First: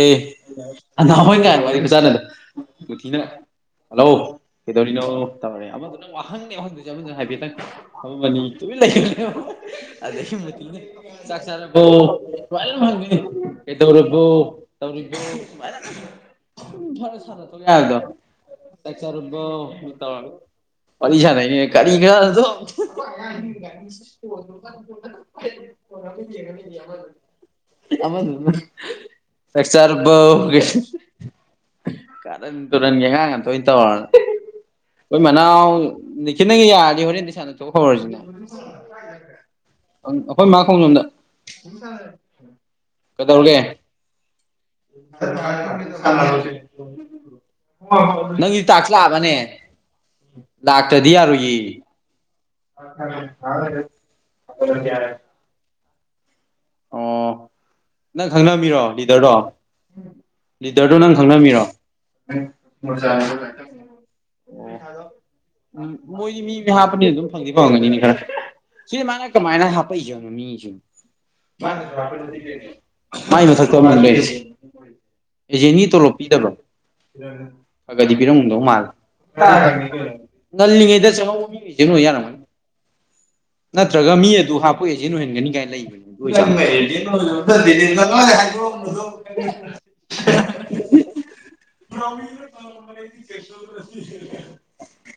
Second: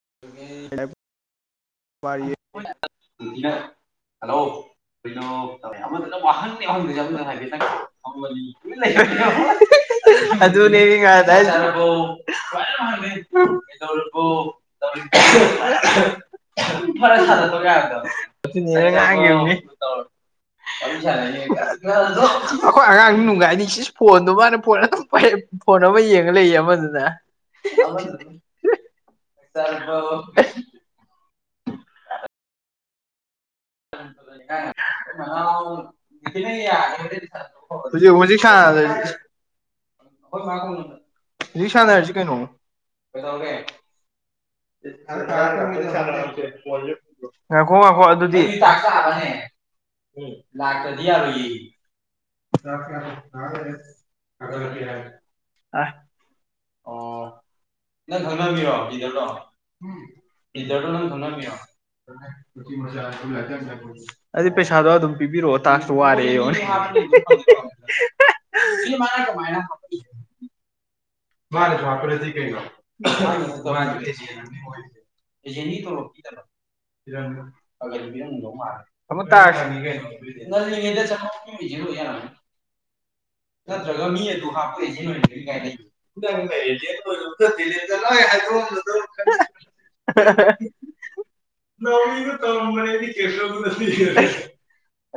ꯑꯦ ꯑꯣꯏ ꯀꯥꯏꯅ ꯋꯥꯔꯤ ꯐꯖꯥꯟꯅꯗ ꯍꯜꯂꯣ ꯀꯩꯗꯧꯔꯤꯅꯣ ꯇꯧꯔꯦ ꯑꯃꯗ ꯅꯪ ꯋꯥꯍꯪꯅꯦ ꯋꯥꯍꯪꯗꯨ ꯍꯥꯏꯐꯦꯠꯇꯪ ꯑꯗꯨꯅꯦ ꯉꯁꯥꯏ ꯆꯁ ꯇꯔꯕꯨ ꯑꯗꯨꯝ [inaudible] ꯐꯔ ꯆꯗ ꯀ ꯁꯥꯟꯅꯊꯣꯛ ꯌꯥꯕꯗꯣ ꯆꯥꯛ ꯆꯥꯔꯕꯣ ꯑꯩꯈꯣꯏ ꯇꯧꯔꯒ ꯋꯥꯔꯤ ꯁꯥꯟꯅꯩꯅꯦ ꯀꯔꯤ ꯈꯔꯗꯣ ꯑꯉꯥꯡ ꯅꯨꯡꯉꯥꯏꯅꯤ ꯁꯤ ꯐꯣꯟꯗꯣ ꯃꯥꯅ ꯐꯣꯟ ꯑꯗꯨꯝ ꯄꯩ ꯐꯣꯟ ꯑꯃ ꯌꯦꯡꯉ ꯂꯩꯌꯦ ꯑꯃꯗꯨꯅ ꯑ ꯂꯆꯔ ꯀꯩ ꯀꯔ ꯇ ꯅꯪ ꯌꯦꯉꯒ ꯊꯣꯏꯅ ꯇꯧꯔ ꯑꯩꯣꯏ ꯃꯅꯥꯎ ꯅꯤꯡꯈꯤꯠꯅꯪꯉ ꯌꯥꯔꯗꯤ ꯍꯣꯔꯦꯟꯗꯤ ꯁꯥꯟꯅ ꯊꯣꯛ ꯍꯧꯔꯁꯤꯅꯦ [inaudible] ꯍꯧ ꯑꯩꯈꯣꯏ ꯃꯥ ꯈꯣꯡꯖꯣꯝꯗ ꯁꯥꯟꯅ ꯍꯥꯏꯔꯤꯁꯤ ꯀꯩꯅꯣ ꯀꯩꯗꯧꯔꯒꯦ ꯑꯈꯣ ꯋꯥꯈꯣ ꯑꯗꯨꯗꯤ ꯅꯪꯒꯤ ꯇꯥꯛꯁ ꯂꯥꯛꯑꯕꯅꯦ ꯂ ꯀꯗꯤ ꯂꯥꯛꯇ꯭ꯔꯗꯤ ꯌꯥ ꯌꯥꯔꯣꯏꯌꯦ [unintelligible] ꯑꯣ ꯅꯪ ꯈꯪꯅꯝꯃꯤꯔꯣ ꯂꯤꯗꯔꯗꯣ ꯂꯤꯗꯔꯗꯨꯣ ꯅꯪ ꯈꯪꯅꯃꯤꯔꯣ ꯑꯗꯨꯗꯤ ꯄꯩꯁꯥꯗꯣ ꯑꯗꯨꯝ ꯄꯤꯕꯤꯔꯛꯑꯣ ꯇꯥꯛꯁꯨ ꯎꯝ ꯋꯥꯔꯦ ꯃꯣꯏꯗꯤ ꯃꯤ ꯃꯤ ꯌꯦꯡꯉꯣꯟꯅꯦ ꯍꯥꯞꯄꯅꯤꯅ ꯑꯗꯨꯝ ꯐꯪꯗꯤ ꯐꯪꯒꯅꯤꯅꯤ ꯈꯔ ꯁꯤꯗ ꯃꯥꯅ ꯀꯃꯥꯏꯅ ꯍꯥꯞꯄꯛꯏꯁꯅꯣ ꯃꯤꯁꯤꯡ ꯀ ꯅ ꯊ ꯑꯦꯖꯦꯅꯤ ꯇꯣꯂꯣꯞ ꯄꯤꯗꯕ꯭ꯔꯣ ꯐꯒꯗꯤ ꯄꯤꯔꯝꯗꯣ ꯃꯥꯜ ꯑꯃ ꯇꯥꯛꯁ ꯉꯜꯂꯤꯉꯩꯗ ꯆꯪꯍꯧꯕ ꯀꯩꯅ ꯌꯥꯔꯝꯒꯅꯤ ꯅꯠꯇ꯭ꯔꯒ ꯃꯤ ꯑꯗꯨ ꯍꯥꯞꯄ ꯑꯦꯁ ꯅ ꯑꯣꯏꯍꯟꯒꯅꯤ ꯀꯥꯏꯅ ꯂꯩꯕꯅꯤꯅ ꯍꯥꯏ [unintelligible] ꯅꯧꯃꯤꯅ ꯇ ꯃꯅꯦꯗꯤ ꯀꯦꯇꯂꯕꯨ ꯅ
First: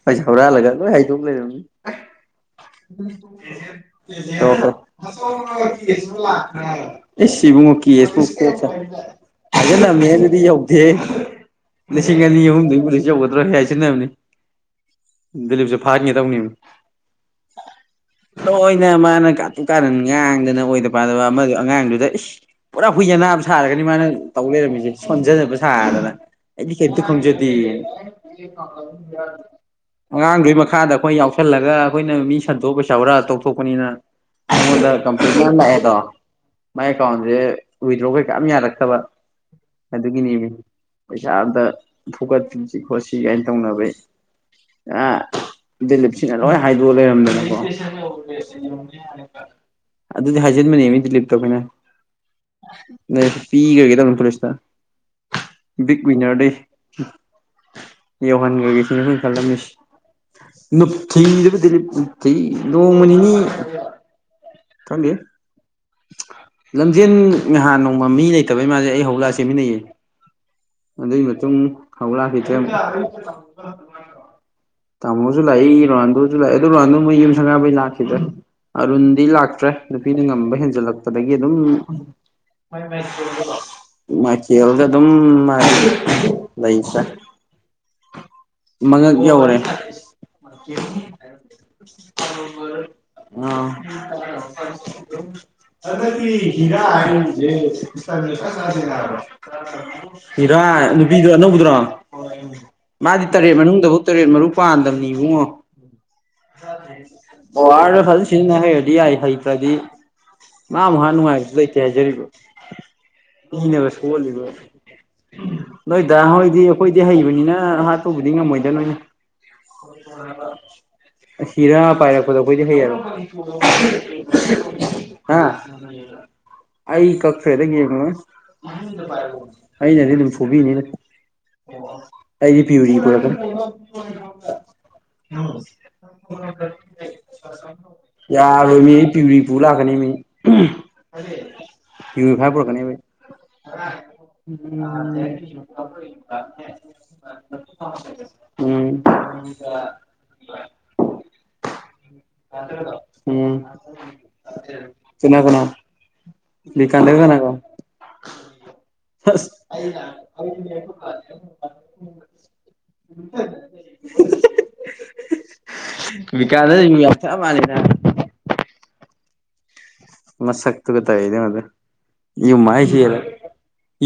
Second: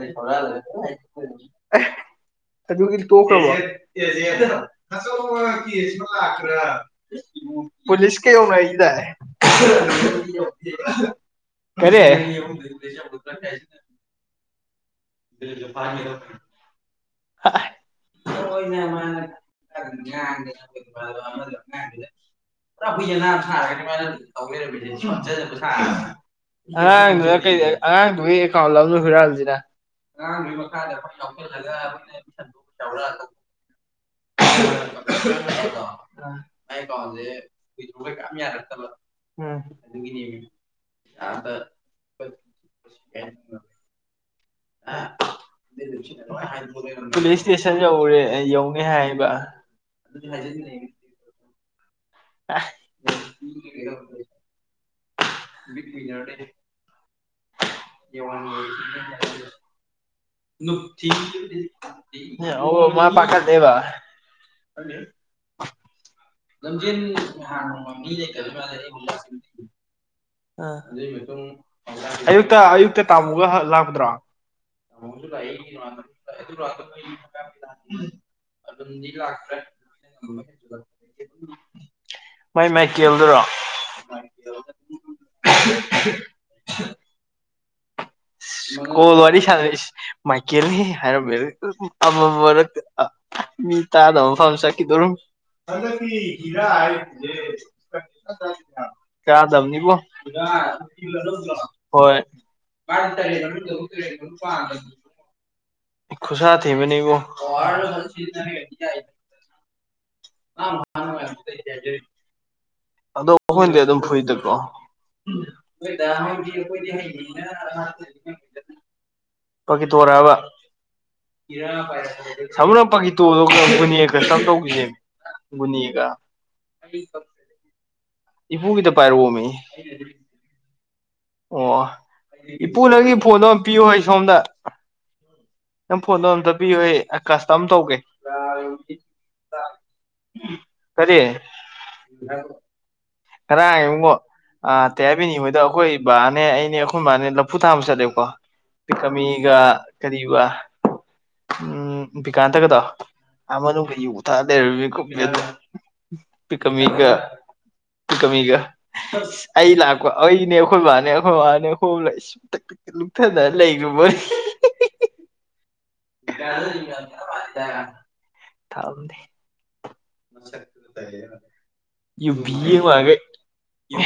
ꯍꯣꯏ ꯆꯧꯔꯥ ꯂꯒ ꯂ ꯍꯥꯏꯗꯨ ꯂꯩꯔꯅꯤ ꯑꯗꯨꯒꯤ ꯇꯣꯛꯈ꯭ꯔꯕꯣ ꯑꯣ ꯍ ꯑꯦ ꯁꯤꯕꯨꯨꯡꯉ ꯀꯕꯨ ꯄꯨꯂꯤꯁꯀ ꯌꯧꯅꯔꯤꯗꯥꯏ ꯍꯥꯏꯒꯂꯝꯃꯦ ꯑꯗꯨꯗꯤ ꯌꯧ ꯦ ꯀꯔꯤ ꯂꯤꯁꯤꯡ ꯑꯅꯤ ꯑꯍꯨꯝꯗꯕꯨꯗꯤ ꯌꯧꯒꯗ꯭ꯔꯣ ꯍꯥꯏꯁꯤꯕꯅꯤ ꯗꯂꯤꯞꯁꯦ ꯐꯥꯔꯉ ꯇꯧꯅꯤ ꯂꯣꯏꯅ ꯃꯥꯅ ꯀꯥ ꯀꯥꯔꯟ ꯉꯥꯡꯗꯅꯕ ꯑꯉꯥꯡꯗꯨꯗ ꯄꯨꯔꯥ ꯀꯨꯏꯖꯅꯥ ꯁꯥꯔꯒꯅꯤ ꯃꯥꯅ ꯇꯧ ꯂꯩꯔꯝꯃꯤꯁꯦ ꯁꯣꯟꯖ ꯑꯉꯥꯡꯗꯨꯅ ꯀꯩ ꯀꯗꯤ ꯑꯉꯥꯡꯗꯨꯒꯤ ꯑꯦꯀꯥꯎꯟ ꯂꯕꯅꯦ ꯍꯨꯔꯥꯜꯂꯤꯁꯤꯅ ꯈꯖꯗꯤ ꯑꯉꯥꯡꯗꯨꯒꯤ ꯃꯈꯥꯗ ꯑꯩꯈꯣꯏ ꯌꯥꯎꯁꯜꯂꯒ ꯑꯩꯈꯣꯏꯅ ꯃꯤ ꯁꯟꯗꯣꯛꯑ ꯄꯩꯁꯥ ꯈꯔꯥ ꯇꯧꯊꯣꯛꯄꯅꯤꯅ ꯍꯗ ꯀꯝ꯭ꯂ ꯂꯥꯛꯑꯦꯗꯣ ꯃꯥꯏ ꯑꯦꯀꯥꯎꯟꯁꯦ ꯋꯤꯗ꯭ꯔꯣ ꯀꯩꯀꯌꯥꯝ ꯌꯥꯔꯛꯇꯕ ꯎꯝ ꯑꯗꯨꯒꯤꯅꯦꯃꯤ ꯄꯩꯁꯥ ꯑꯝꯇ ꯊꯣꯛꯀꯁꯤ ꯈꯣꯠꯁꯤ ꯀꯥꯏꯅ ꯇꯧꯅꯕꯩ ꯑ ꯗꯤꯂꯤꯞꯁꯤꯅ ꯂꯣꯏ ꯍꯥꯏꯗꯣꯛꯑ ꯄꯨꯂꯤꯁ ꯂꯩꯔꯝꯗꯅꯀꯣ ꯏꯁꯇꯦꯁꯟ ꯌꯧꯔꯦ ꯌꯧꯅꯤ ꯍꯥꯏꯕ ꯑꯗꯨꯗꯤ ꯍꯥꯏꯖꯤꯟꯕꯅꯦ ꯃꯤ ꯂꯤꯞꯇ ꯑꯩꯈꯣꯏꯅ ꯅ ꯄꯤꯒꯒꯦꯗ ꯄꯨꯂꯤꯁꯇ ꯕꯤꯖꯔꯗꯦ ꯏ ꯋꯥꯈꯥꯟꯒꯒꯁꯤ ꯁ ꯆꯔꯂꯝ ꯃꯤꯁ ꯅꯨꯅꯨꯡꯊꯤꯗꯞ ꯅꯨꯊꯤ ꯑꯣ ꯅꯣꯡꯃ ꯅꯤꯅꯤ ꯦ ꯈꯪꯗꯦ ꯂꯝꯖꯦꯟ ꯅꯍꯥꯟ ꯅꯣꯡꯃ ꯃꯤ ꯂꯩꯇꯕꯩ ꯃꯥꯁꯦ ꯑꯩ ꯍꯧꯂꯛꯑ ꯆꯦꯃꯤꯟꯅꯩꯌꯦ ꯑꯗꯨꯏ ꯃꯇꯨꯡ ꯍꯧꯂꯛꯈꯤꯗꯦ ꯑꯌꯨꯛꯇ ꯑꯌꯨꯛꯇ ꯇꯥꯃꯨꯒ ꯂꯥꯛꯄꯗ꯭ꯔꯣ ꯇꯥꯃꯣꯁꯨ ꯂꯥꯛꯏ ꯔꯣꯍꯥꯟꯗꯨꯁꯨ ꯂꯥꯛꯏꯦ ꯑꯗꯨ ꯔꯣꯍꯥꯟꯗꯨ ꯃ ꯌꯨꯝ ꯁꯪꯉꯕꯩ ꯂꯥꯛꯈꯤꯗ꯭ꯔꯦ ꯑꯔꯨꯟꯗꯤ ꯂꯥꯛ ꯆꯠꯇ꯭ꯔꯦ ꯅꯨꯄꯤꯅ ꯉꯝꯕ ꯍꯦꯟꯖꯜꯂꯛꯄꯗꯒꯤ ꯑꯗꯨꯝ ꯃꯥꯏ ꯃꯥꯏꯀꯦꯜꯗꯨꯔꯣ ꯃꯥꯏꯆꯦꯜꯗ ꯑꯗꯨꯝ ꯎꯝ ꯃꯥꯗꯤ ꯁ [unintelligible] ꯀꯣꯜ ꯋꯥꯔꯤ ꯁꯥꯟꯅꯩ ꯃꯥꯏꯀꯦꯜꯅꯤ ꯍꯥꯏꯔꯝꯃꯦ ꯃꯔ ꯑꯥ ꯃꯤ ꯇꯥꯗ ꯑꯃꯐꯝ ꯁꯥꯀꯤꯗꯧꯔ ꯍ ꯀꯌꯥꯅꯤꯕꯨꯣ ꯏꯔꯥ ꯅꯨꯄꯤꯗꯣ ꯑꯅꯧꯕꯗꯨꯔꯣ ꯍꯣꯏ ꯃꯥꯗꯤ ꯇꯔꯦꯠ ꯃꯅꯨꯡꯗꯐꯧ ꯇꯔꯦꯠ ꯃꯔꯨ ꯄꯥꯟꯗꯝꯕꯅꯤ ꯏꯕꯨꯡꯉꯣ ꯈꯨꯠꯁꯥ ꯊꯤꯕꯅꯤꯕꯣ ꯑꯣꯔꯗ ꯐꯖ ꯁꯤꯖꯤꯟꯅ ꯍꯩꯔꯗꯤ ꯌꯥꯏ ꯍꯩꯇ꯭ꯔꯗꯤ ꯃꯥ ꯑꯃꯨ ꯍꯥꯟ ꯅꯨꯡꯉꯥꯏꯕꯗꯨ ꯑꯩꯇꯦ ꯍꯥꯏꯖꯔꯤꯕ ꯑꯗꯣ ꯑꯩꯈꯣꯏꯅꯗꯤ ꯏꯅꯕ ꯑꯗꯨꯝ ꯁꯣꯜꯂꯤꯕ ꯐꯨꯏꯗꯀꯣ ꯅꯣꯏꯗ ꯍꯣꯏꯗꯤ ꯑꯩꯈꯣꯏꯗꯤ ꯍꯩꯕꯅꯤꯅ ꯍꯥꯠꯇꯨꯕꯨꯗꯤ ꯉꯝꯃꯣꯏꯗ ꯅꯣꯏꯅ ꯄꯀꯤꯇꯣꯔꯥꯕ ꯍꯤꯔꯥ ꯄꯥꯏꯔꯛꯄꯗꯣ ꯑꯩꯈꯣꯏꯗꯤ ꯁꯃꯨꯅ ꯍꯩꯌꯦꯔꯣ ꯄꯥꯀꯤꯇꯣꯗꯨꯒ ꯒꯨꯅꯦꯒ ꯆꯞ ꯇꯧꯈꯤꯁꯦꯃꯤ ꯑ ꯒꯨꯅꯦꯒ ꯑꯩ ꯀꯛꯁꯗ ꯌꯦ ꯏꯄꯨꯒꯤꯗ ꯄꯥꯏꯔꯛꯑꯣꯃꯤ ꯑꯩꯅꯦ ꯑꯗꯨ ꯐꯣꯕꯤꯅꯤꯅ ꯑꯣ ꯑꯩꯗꯤ ꯏꯄꯨ ꯄꯤꯔꯤ ꯅꯪꯒꯤ ꯄꯗꯥ ꯐꯣꯟꯗꯣ ꯑꯝ ꯄꯤꯌꯨ ꯑꯩ ꯁꯣꯝꯗ ꯅꯪ ꯐꯣꯟꯗ ꯑꯝꯇꯕꯤꯌꯣ ꯀꯁꯇꯃ ꯇꯧꯒꯦ ꯄꯌꯨꯔꯤꯄꯨ ꯂꯥꯛꯀꯅꯤ ꯃꯤ ꯄꯌꯎꯔꯤꯐꯥꯏ ꯄꯨꯔꯛꯅꯤ ꯃꯤ ꯉꯔꯥꯡꯉꯣ ꯑꯥ ꯇꯩ ꯑꯩ ꯍꯥꯏꯕꯤꯅꯤ ꯃꯣꯏꯗ ꯑꯩꯈꯣꯏ ꯕꯥꯅꯦ ꯑꯩꯅꯦ ꯑꯩꯈꯣꯏ ꯏꯕꯥꯅꯦ ꯂꯐꯨ ꯊꯥꯕ ꯆꯠꯂꯦꯕꯀꯣ ꯎꯝ ꯄꯤꯀꯃꯤꯒ ꯀꯔꯤꯒ ꯎꯝ ꯤꯀꯥꯟꯇꯒꯗꯣ ꯎꯝ ꯑꯩ ꯎ ꯊꯥꯗꯦꯔꯃꯤ ꯀꯅꯥ ꯀꯅꯦꯗ ꯀꯅꯥ [unintelligible] ꯀꯃꯤꯒꯥ ꯑꯁ ꯑꯩ ꯂꯥꯛꯄ ꯑꯩꯅꯦ ꯑꯩꯈꯣꯏ ꯏꯕꯥꯅꯦ ꯑꯩꯈꯣꯏ ꯏ ꯃꯥꯕꯥꯅꯦ ꯍꯣꯝꯂ ꯑꯩ ꯁꯨꯝ ꯇꯛ ꯇꯛ ꯂꯨꯞꯊꯗꯅ ꯂꯩꯈ꯭ꯔꯕ ꯃꯣꯏ ꯀꯥꯁ ꯃꯊꯥ ꯃꯥꯅꯤꯗ ꯊꯝꯗꯦ ꯃꯁ ꯁ ꯇꯒꯠꯇ ꯏ ꯃꯗ ꯌꯨꯕꯤ ꯏ ꯌꯦꯡꯉꯨꯔꯒ ꯃꯥꯥꯏꯁꯤꯤꯂ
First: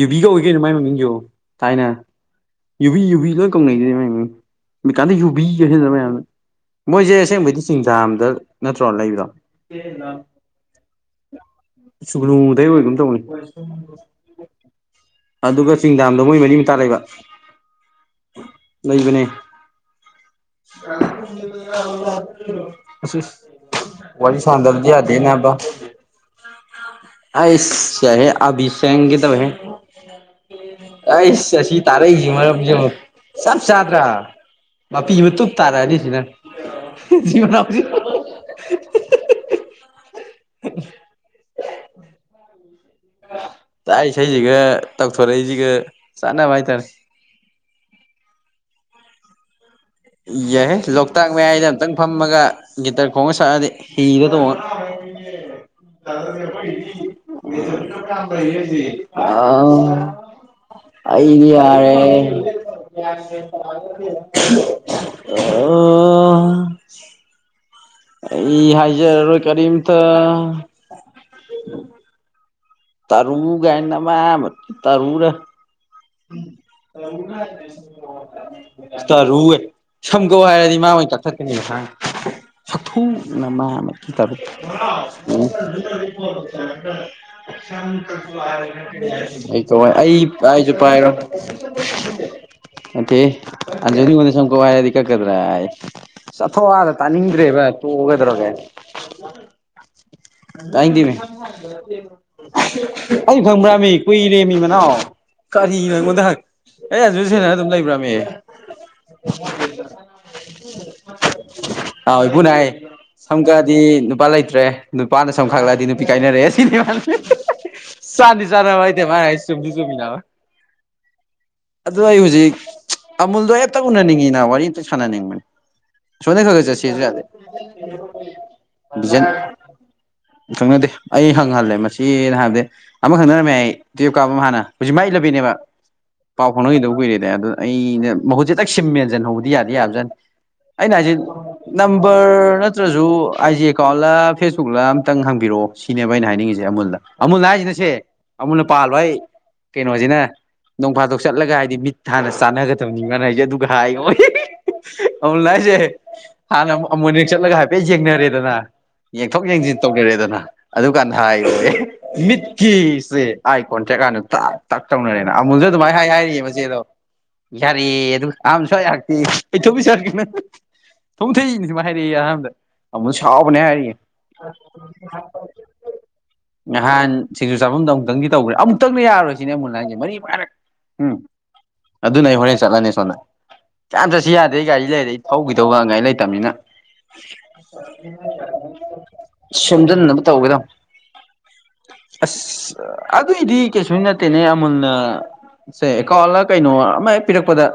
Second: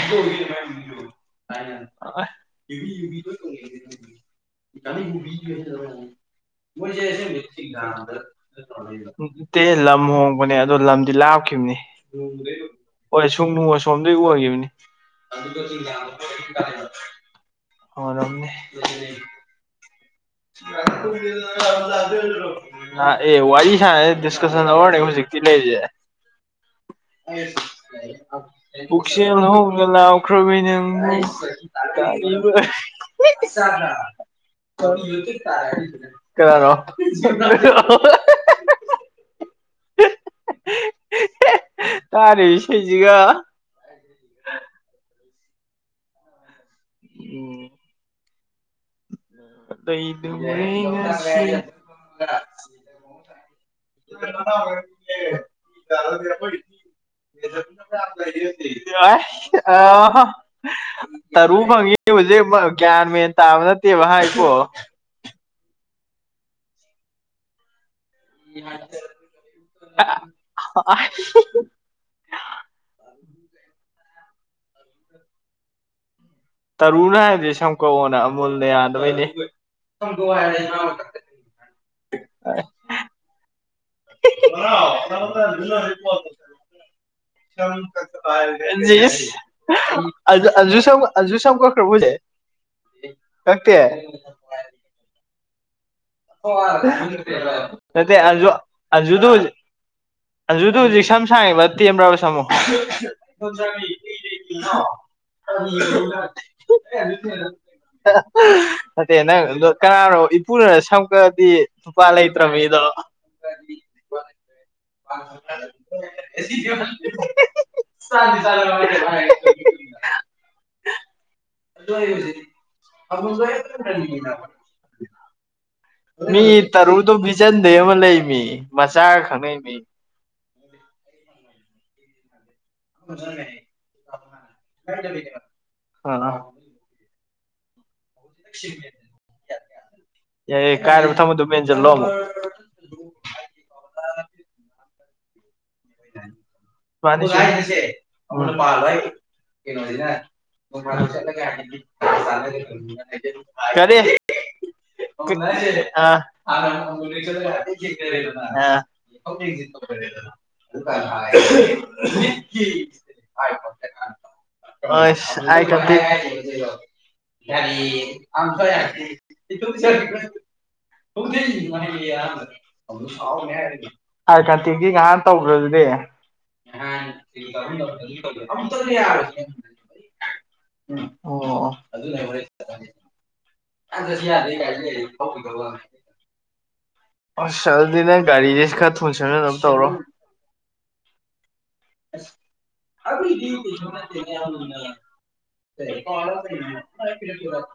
ꯌꯨꯕꯤꯒ ꯑꯣꯏ ꯀꯩꯅꯣ ꯃꯥꯏ ꯃꯃꯤꯡꯒꯤꯣ ꯊꯥꯏꯅ ꯌꯨꯕꯤ ꯌꯨꯕꯤ ꯂꯣꯏ ꯀꯧꯅꯩꯁꯤꯦꯀꯥꯟꯗ ꯌꯨꯕꯤꯒꯁꯤꯗ ꯃꯌꯥꯝꯅ ꯃꯣꯏꯁꯦ ꯑꯁꯦꯡꯕꯩꯗꯤ ꯆꯤꯡꯖꯥꯝꯗ ꯅꯠꯇ꯭ꯔꯣ ꯂꯩꯕꯗꯣ ꯅꯠꯇꯦ ꯂꯝ ꯍꯣꯡꯕꯅꯦ ꯑꯗꯣ ꯂꯝꯗꯤ ꯂꯥꯞꯈꯤꯕꯅꯤ ꯁꯨꯒꯂꯨꯗꯩ ꯑꯣꯏꯒꯨꯝ ꯇꯧꯅꯤ ꯍꯣꯏ ꯁꯨꯡꯅꯨ ꯑꯁꯣꯝꯗꯩ ꯑꯣꯏꯈꯤꯕꯅꯤ ꯑꯗꯨꯒ ꯆꯤꯡꯗꯥꯝꯗꯣ ꯃꯣꯏ ꯃꯔꯤꯝ ꯇꯥ ꯂꯩꯕ ꯑꯣ ꯑꯅꯤ ꯑ ꯑꯁ ꯑꯦ ꯋꯥꯏꯁ ꯋꯥꯔꯤ ꯗꯤꯁꯀꯁꯟ ꯁꯥꯟꯗꯕꯗꯤ ꯑꯋꯥꯔꯅꯦ ꯁ ꯍꯥꯖ‌ꯦ ꯑꯥꯁ ꯌꯥꯏꯍꯦ ꯆꯦꯟꯒꯦ ꯇꯕ ꯄꯨꯛꯆꯦꯜ ꯍꯧꯅ ꯂꯥꯎꯈ꯭ꯔꯕꯤ ꯅꯪꯕꯨ ꯑꯥꯏꯁ ꯑꯁꯤ ꯇꯥꯔꯩꯁꯤ ꯃꯔꯝ ꯇꯥꯔꯤꯕ ꯁꯥꯞ ꯁꯥꯇ꯭ꯔꯥ ꯁꯤ ꯃꯅꯥꯎꯁꯤ ꯗꯣ [unintelligible] ꯇꯥꯔꯦꯁꯤꯒ ꯇꯥꯛꯏ ꯏꯁꯩꯁꯤꯒ ꯇꯧꯊꯣꯔꯛꯏꯁꯤꯒ ꯆꯥꯟꯅꯕ ꯍꯥꯏꯇꯥꯔꯦ ꯎꯝ ꯂꯩꯗꯨꯔꯦ ꯌꯥꯏꯍꯦ ꯂꯣꯛꯇꯥꯛ ꯉꯁꯤ ꯃꯌꯥꯏꯗ ꯑꯝꯇꯪ ꯐꯝꯃꯒ ꯒꯤꯇꯔ ꯈꯣꯡꯉ ꯁꯛꯑꯗꯤ ꯍꯤꯗ ꯇꯣꯡꯉ [unintelligible] ꯑ ꯑꯁ ꯑ ꯑꯩꯗꯤ ꯇꯔꯨ ꯐꯪꯉꯤ ꯇꯔꯦ ꯍꯧꯖꯤꯛ ꯒ꯭ꯌꯥꯟ ꯃꯦꯟ ꯇꯥꯕ ꯅꯠꯇꯦꯕ ꯍꯥꯏꯀꯣ ꯑꯣ ꯏ ꯍꯥꯏꯖꯔꯣꯏ ꯀꯔꯤꯝꯇ ꯇꯔꯨ ꯀꯥꯏꯅ ꯃ ꯇꯔꯨꯨꯔ ꯇꯔꯨꯅ ꯍꯥꯏꯕꯗꯤ ꯁꯝꯀꯛꯑꯣꯅ ꯑꯃꯨꯜꯅ ꯌꯥꯗꯕꯩꯅꯦ ꯇꯔꯨ ꯁꯝꯒꯧ ꯍꯥꯏꯔꯗꯤ ꯃꯥꯣꯏ ꯑꯣꯏꯅ ꯀꯛꯊꯠꯀꯅꯤꯛꯊꯅ ꯏꯁ ꯇꯕ ꯎ ꯑꯩ ꯀ ꯑꯟꯖꯨ ꯑꯩ ꯑꯟꯖꯨ ꯁꯝ ꯄꯔꯣ ꯑꯟꯖꯨ ꯁꯝ ꯀꯛꯈ꯭ꯔꯕꯣ ꯍꯧꯖꯤꯛ ꯑꯣꯀꯦ ꯀꯛꯇꯦ ꯑ ꯁꯗꯤ ꯀꯛ ꯀ ꯆꯠꯊꯣꯛ ꯑꯗ ꯇꯥꯅꯤꯡꯗ꯭ꯔꯦꯕ ꯅꯠꯇꯦ ꯇꯣꯛꯒꯗ꯭ꯔꯒ ꯑꯟꯖꯨ ꯑꯟꯖꯨꯗꯨ ꯑꯟꯖꯨꯗꯨ ꯍꯧꯖꯤꯛ ꯀꯗꯅꯦ ꯁꯝ ꯁꯥꯡꯉꯤꯕ ꯇꯦꯟꯕ꯭ꯔꯕ ꯁꯝꯃꯣ ꯑꯩ ꯐꯪꯕ꯭ꯔꯥꯃꯤ ꯀꯨꯏꯔꯦꯃꯤ ꯃꯅꯥꯎ ꯀꯔꯤꯅꯣ ꯑꯩꯉꯣꯟꯗ ꯑꯦ ꯑꯗꯨ ꯁꯟꯅ ꯑꯗꯨꯝ ꯂꯩꯕ ꯐꯠꯇꯦ ꯅꯪ ꯀꯅꯥꯅꯣ ꯏꯄꯨꯅ ꯁꯪ ꯗꯤ ꯑꯥꯎ ꯊꯨꯄꯥꯂꯥꯏꯇ꯭ꯔ ꯏꯄꯨꯅ ꯍꯥꯏ ꯃꯗꯣ ꯁꯝ ꯈꯛꯑꯗꯤ ꯅꯨꯄꯥ ꯂꯩꯇ꯭ꯔꯦ ꯅꯨꯄꯥꯅ ꯁꯝꯈꯠꯂꯛꯑꯗꯤ ꯅꯨꯄꯤ ꯀꯥꯏꯅꯔꯦ ꯑꯁꯤꯅꯤ ꯃꯥ ꯆꯥꯟꯅꯤ ꯆꯥꯟꯗ ꯏꯗꯤ ꯃꯥꯅ ꯍꯥꯏ ꯆꯖꯃꯤꯅꯥ ꯑꯗꯨ ꯑꯩ ꯍꯧꯖꯤꯛ ꯑꯃꯨꯜꯗꯣ ꯑꯝꯇ ꯎꯅꯅꯤꯡꯉꯤꯅ ꯋꯥꯔꯤ ꯑꯝꯇ ꯁꯥꯟꯅꯅꯤꯡꯕꯅꯤ ꯃꯤ ꯇꯔꯨꯗꯣ ꯤꯖꯟꯗꯩ ꯑꯃ ꯂꯩꯃꯤ ꯃꯆꯥꯒ ꯈꯪꯅꯩ ꯃꯤ ꯁꯪꯅꯗꯦ ꯑꯩ ꯈꯪꯍꯜꯂꯦ ꯃꯁꯤꯅ ꯍꯥꯏꯕꯗꯤ ꯑꯃ ꯈꯪꯅꯔꯝꯃꯦ ꯑꯩ ꯀꯥ ꯍꯥꯟꯅ ꯍꯧꯖꯤꯛ ꯍꯥꯏꯅꯦꯕ ꯑꯥ ꯄꯥꯎ ꯐꯥꯎꯅꯈꯤꯗꯧꯕ ꯀꯨꯏꯔꯦꯗ ꯑꯗꯣ ꯑꯩꯅ ꯍꯧꯖꯤꯦꯛꯇꯛ ꯁꯤꯝ ꯃꯦꯟꯁꯤꯟ ꯍꯧꯕꯗꯤ ꯌꯥꯗꯦ ꯌꯥꯕꯖꯅꯤ ꯌꯥꯏꯌꯦ ꯑꯩꯅ ꯍꯥꯏꯁꯦ ꯀꯥꯏꯔꯕ ꯊꯝꯃꯣ ꯑꯗꯨ ꯃꯦꯟꯖꯜꯂꯣ ꯑꯃꯨꯛ ꯅꯝꯕꯔ ꯅꯠꯇ꯭ꯔꯁꯨ ꯑꯥꯏ ꯖꯤ ꯑꯦꯀꯥꯎꯟꯂ ꯐꯦꯁꯕꯨꯛꯂ ꯈꯤꯇꯪ ꯍꯪꯕꯤꯔꯛꯑꯣ ꯁꯤꯅꯦꯕ ꯑꯩꯅ ꯍꯥꯏꯅꯤꯡꯉꯤꯁꯦ ꯑꯃꯨꯜꯗ ꯑꯃꯨꯜ ꯍꯥꯏꯔꯤꯁꯤꯅꯁꯦ ꯍꯥꯏꯁꯦ ꯑꯃ ꯑꯃꯨꯜꯅ ꯄꯥꯜꯂꯣ ꯄꯥꯜꯂꯣꯏ ꯑꯩ ꯖꯤꯅ ꯅꯣꯡꯐꯥꯗꯣꯛ ꯆꯠꯂꯒ ꯍꯥꯏꯗꯤ ꯃꯤꯠ ꯍꯥꯟꯅ ꯆꯥꯟꯅꯒꯗꯕꯅꯤ ꯃꯥꯅ ꯍꯥꯏꯁꯦ ꯑꯗꯨꯒ ꯀꯔꯤ ꯍꯥꯏꯉꯣꯏ ꯑꯃꯨ ꯂꯏꯁꯦ ꯑꯥ ꯍꯥꯟꯅ ꯑꯃ ꯆꯠꯂꯒ ꯍꯥꯏꯐꯦꯠ ꯌꯦꯡꯅꯔꯦꯗꯅ ꯌꯦꯡꯊꯣꯛ ꯌꯦꯡꯁꯤꯟ ꯇꯧꯤꯔꯦꯗꯅ ꯑꯗꯨꯀꯥꯟꯗ ꯍꯥꯏꯁꯦ ꯃꯤꯠꯀꯤꯁꯦ ꯑꯩꯥꯏ ꯀꯣꯟ ꯆꯦꯛꯀꯥꯟꯗ ꯇ ꯇꯥꯛ ꯇꯧꯅꯔꯦꯅ ꯑꯃꯨꯜꯁꯨ ꯑꯥꯏ ꯑꯗꯨꯃꯥꯏ ꯀꯟꯇꯦꯛ ꯍꯥꯏ ꯍꯥꯏꯔꯤꯌꯦ ꯃꯆꯦꯗꯣ ꯌꯥꯔꯦ ꯑꯗꯨ ꯑꯝ ꯁꯋꯥꯏ ꯌꯥꯥꯛꯇ ꯑꯩ ꯆꯄꯤꯁꯔꯅ ꯊꯣꯡ ꯊꯩꯅꯤ ꯁꯃ ꯍꯥꯏꯔꯛꯏꯦ ꯑꯍꯥꯟꯕꯗ ꯑꯃꯨꯅ ꯁꯥꯎꯕꯅꯦ ꯍꯥꯏꯔꯛꯑꯦ ꯑꯥꯏ ꯀꯟꯇꯦꯛꯀꯤ ꯉꯍꯥꯟ ꯇꯧꯈ꯭ꯔꯗꯨꯗꯤ ꯅꯍꯥꯟ ꯁꯤꯡꯖꯨ ꯆꯥꯐꯝꯗꯣ ꯑꯃꯨꯛꯇꯪꯗꯤ ꯇꯧꯕꯈ꯭ꯔꯥ ꯑꯃꯨꯛꯇꯪꯗꯤ ꯌꯥꯔꯣꯏꯁꯤ ꯁꯤꯅ ꯃꯨꯟ ꯍꯥꯏꯁꯦ ꯃꯔꯤ ꯃꯉꯥꯏꯔꯛ ꯎꯝ ꯑꯣ ꯑꯗꯨꯅ ꯑꯩ ꯍꯣꯔꯦꯟ ꯆꯠꯂꯅꯤ ꯁꯣꯅ ꯌꯥꯝ ꯆꯠꯁꯤ ꯌꯥꯗꯦ ꯒꯥꯔꯤ ꯂꯩꯔ ꯑꯩ ꯊꯧꯒꯤꯗꯧꯒꯉꯥꯏ ꯂꯩꯇꯕꯅꯤꯅ ꯑꯁ ꯑꯗꯨꯗꯤ ꯅꯪ ꯒꯥꯔꯤꯁꯦ ꯈꯔ ꯊꯨꯅ ꯁꯦꯝꯖꯤꯟꯅꯕ ꯁꯦꯝ ꯇꯧꯔꯣ ꯁꯦꯝꯖꯤꯕ ꯇꯧꯒꯗꯕ ꯑꯁ ꯑꯗꯨꯏꯗꯤ ꯀꯩꯁꯨ ꯅꯠꯇꯦ ꯇꯦꯅꯦ ꯑꯃꯨꯜꯅ ꯑꯦꯀꯥꯎꯜꯂ ꯀꯩꯅꯣ ꯑꯃꯦꯛ ꯄꯤꯔꯛꯄꯗ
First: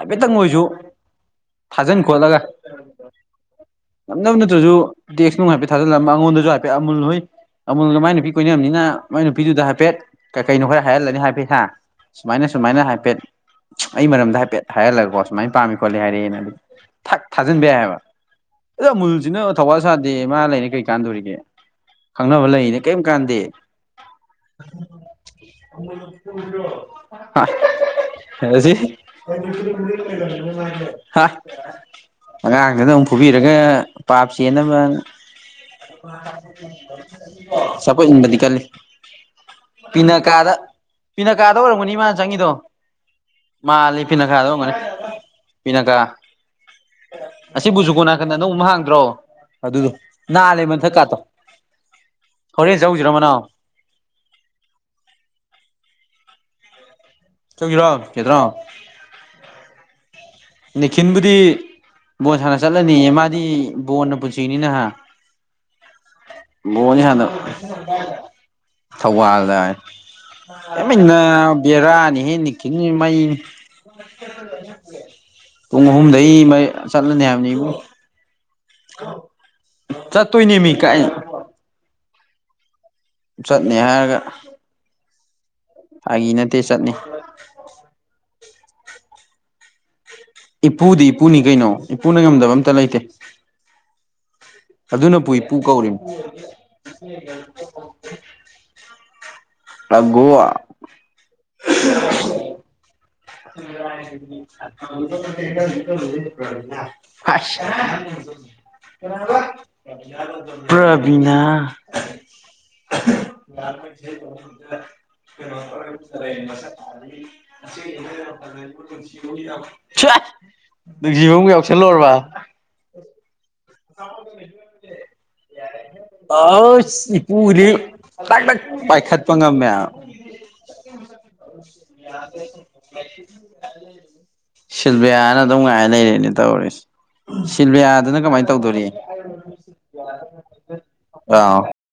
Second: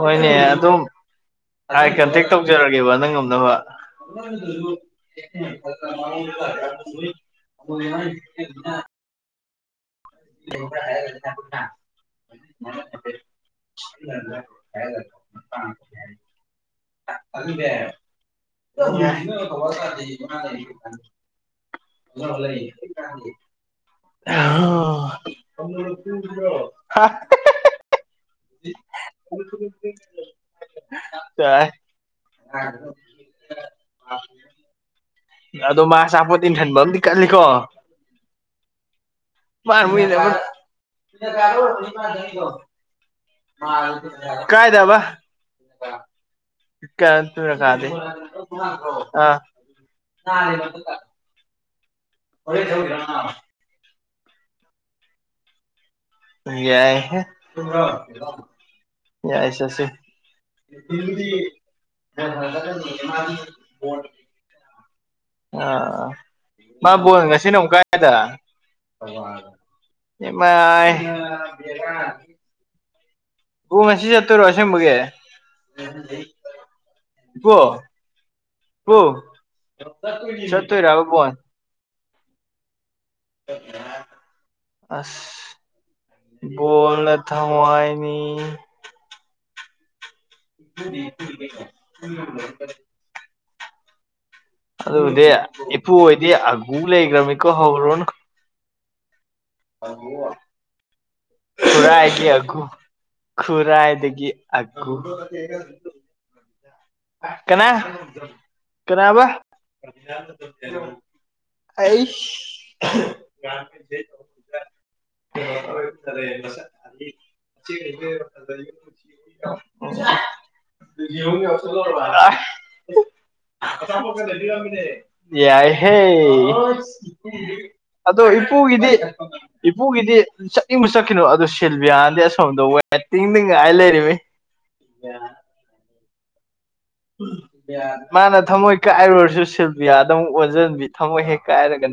ꯍꯣꯏꯅꯦ ꯑꯣꯏꯁꯨ ꯑꯗꯨꯝ ꯊꯥꯖꯤꯟ ꯀꯟꯇꯦꯛ ꯈꯣꯠꯂꯒ ꯇꯧꯖꯔꯒꯦꯕ ꯅꯪ ꯉꯝꯅꯕ ꯅꯝꯅꯕ ꯅꯠꯇ꯭ꯔꯁꯨ ꯇꯦꯛꯁꯅꯨꯡ ꯍꯥꯏꯐꯦꯠ ꯊꯥꯖꯤꯜꯂꯝꯕ ꯑꯩꯉꯣꯟꯗꯁꯨ ꯍꯥꯏꯐꯦꯠ ꯑꯃꯨꯜ ꯍꯣꯏ ꯑꯃꯣꯗ ꯃꯥꯏ ꯅꯨꯄꯤ ꯀꯣꯏꯅꯅꯕꯅꯤꯅ ꯃꯥꯏ ꯅꯨꯄꯤꯗꯨꯗ ꯍꯥꯏꯐꯦꯠ ꯀꯩ ꯀꯩꯅꯣ ꯈꯔ ꯍꯥꯏꯍꯜꯂꯅꯤ ꯍꯥꯏꯐꯦꯠ ꯍꯥꯏ ꯁꯨꯃꯥꯏꯅ ꯁꯨꯃꯥꯏꯅ ꯍꯥꯏꯐꯦꯠ ꯑꯩ ꯃꯔꯝꯗ ꯍꯥꯏꯐꯦꯠ ꯍꯥꯏꯍꯜꯂꯒꯀꯣ ꯁꯨꯃꯥꯏꯅ ꯄꯥꯝꯃꯤ ꯈꯣꯠꯂꯤ ꯍꯥꯏꯔꯛꯑꯦꯅ ꯑꯗꯨ ꯊꯛ ꯊꯥꯖꯤꯟꯕ ꯌꯥꯏ ꯍꯥꯏꯕ ꯑꯗ ꯑꯃꯨꯜꯁꯤꯅ ꯊꯧꯋꯥꯜ ꯁꯥꯗꯦ ꯃꯥ ꯂꯩꯔꯤ ꯀꯩ ꯀꯥꯟꯗꯣꯔꯤꯒꯦ ꯈꯪꯅꯕ ꯂꯩꯅꯦ ꯀꯩꯝ ꯀꯥꯟꯗꯦ [inaudible] ꯍ ꯁꯤ ꯍꯥ ꯑꯉꯥꯡꯗꯨꯗ ꯑꯃꯨꯛ ꯐꯨꯕꯤꯔꯒ ꯄꯥꯞ ꯆꯦꯅ ꯑꯃ ꯑꯗꯣ ꯃꯥ ꯑꯆꯥꯄꯣꯠ ꯏꯟꯍꯟꯕ ꯑꯃꯗꯤ ꯀꯜꯂꯤꯀꯣ ꯆꯄ ꯏꯟꯕꯗꯤ ꯀꯜꯂꯤ ꯃꯥꯅ ꯄꯤꯅꯀꯥꯗ ꯄꯤꯅꯀꯥꯗ ꯑꯣꯏꯔꯝꯒꯅꯤ ꯃꯥꯅ ꯆꯪꯉꯗꯣ ꯃꯥꯜꯂꯤ ꯐꯤꯅꯈꯥꯗꯣꯡꯣꯡꯒꯅꯤ ꯐꯤꯅꯈꯥ ꯏ ꯀꯅ ꯀꯥꯗꯦ ꯑꯃ ꯑ ꯍꯥꯡꯗ꯭ꯔꯣ ꯑꯗꯨꯗꯣ ꯅ ꯂꯩꯦ ꯃ ꯊꯀꯥꯇ ꯍ ꯊꯒ ꯌꯥꯏꯍꯦ ꯆꯧꯁꯤꯔꯣ ꯀꯦꯗ꯭ꯔꯣ ꯌꯥꯏꯁꯁꯦ ꯈꯤꯟꯕꯨꯗꯤ ꯕꯣꯟ ꯁꯥꯟꯅ ꯆꯠꯂꯅꯤ ꯃꯥꯗꯤ ꯕꯣꯟꯅ ꯄꯨꯟꯁꯤꯅꯤꯅꯍ ꯑꯥ ꯃꯥ ꯅꯤ ꯕꯣꯜ ꯍꯅ ꯉꯁꯤꯅ ꯑꯃꯨꯛ ꯀꯥꯏꯗ ꯊꯧꯕꯥꯜꯗꯅ ꯏꯃꯥꯏ ꯕꯦꯔꯥꯅꯤ ꯍꯦꯅꯤ ꯀꯈꯤ ꯃꯩ ꯍ ꯃꯁꯤ ꯆꯠꯇꯔꯁꯦ ꯃꯒꯦ ꯄꯨꯡ ꯑꯍꯨꯝꯗꯒꯤꯩ ꯆꯠꯂꯅꯤ ꯍꯥꯏꯕꯅꯤ ꯏꯕꯨ ꯀꯣ ꯆꯠꯇꯣꯏꯅꯦꯃꯤ ꯀꯥꯏ ꯆꯠꯇꯨꯔꯒ ꯀꯣꯟ ꯆꯠꯅꯤ ꯍꯥꯏꯔꯒ ꯐꯥꯒꯤ ꯅꯠꯇꯦ ꯆꯠꯅꯤ ꯀꯣꯜꯅ ꯊꯋꯥꯏꯅꯤ ꯏꯄꯨꯗꯤ ꯏꯄꯨꯅꯤ ꯀꯩꯅꯣ ꯏꯄꯨꯅ ꯉꯝꯗꯕ ꯑ ꯑꯃꯇ ꯂꯩꯇꯦ ꯑꯗꯨꯅ ꯑꯗꯨꯕꯨꯗꯤ ꯄꯨꯏ ꯄꯨꯨ ꯏꯄꯨ ꯀꯧꯔꯤꯝ [inaudible] ꯍꯣꯏꯗꯤ ꯑꯒꯨ ꯂꯩꯒ꯭ꯔꯝꯅꯤꯀꯣ ꯄꯨꯔꯥ ꯍꯥꯏ ꯀ ꯑꯒꯨ ꯈꯨꯔꯥꯏꯗꯒꯤ ꯑꯥꯒꯨ꯫ ꯀꯅꯥꯕ [unintelligible] ꯄ꯭ꯔꯕꯤꯅꯥ꯫ [unintelligible] ꯑꯩꯁ [unintelligible] [unintelligible] [unintelligible] [unintelligible] ꯌꯥꯏ ꯍꯦ꯫ ꯑꯁ ꯏꯄꯨꯒꯤꯗꯤ ꯑꯗꯣ ꯇꯛ ꯇꯛ ꯏꯄꯨꯒꯤꯗꯤ ꯄꯥꯏꯈꯠꯄ ꯉꯝꯃꯦ ꯏꯄꯨꯒꯤꯗꯤ ꯆꯠꯅꯤꯡꯕ ꯆꯠꯈꯤꯅꯣ ꯑꯗꯨ ꯁꯤꯜꯕꯤꯌꯥꯗꯤ ꯑꯁꯣꯝꯗ ꯑꯣꯏ꯫ ꯇꯤꯡꯗꯤ ꯉꯥꯏ ꯂꯩꯔꯤꯃꯤ꯫ ꯁꯤꯜꯚꯤꯌꯥꯅ ꯑꯗꯨꯝ ꯉꯥꯏꯅ ꯂꯩꯔꯦꯅꯦ ꯇꯧꯔꯤꯁꯦ ꯁꯤꯜꯚꯤꯌꯥꯗꯨꯅ ꯀꯃꯥꯏꯅ ꯫ ꯊꯝꯃꯣꯏ ꯀꯥꯏꯔꯨꯔꯁꯨ ꯁꯤꯜꯕꯤꯌꯥꯗ ꯑꯃꯨꯛ ꯑꯣꯟꯁꯤꯟꯕꯤ ꯊꯃꯣꯏ ꯍꯦꯛ ꯑꯥꯎ ꯀꯥꯏꯔꯒꯅ꯫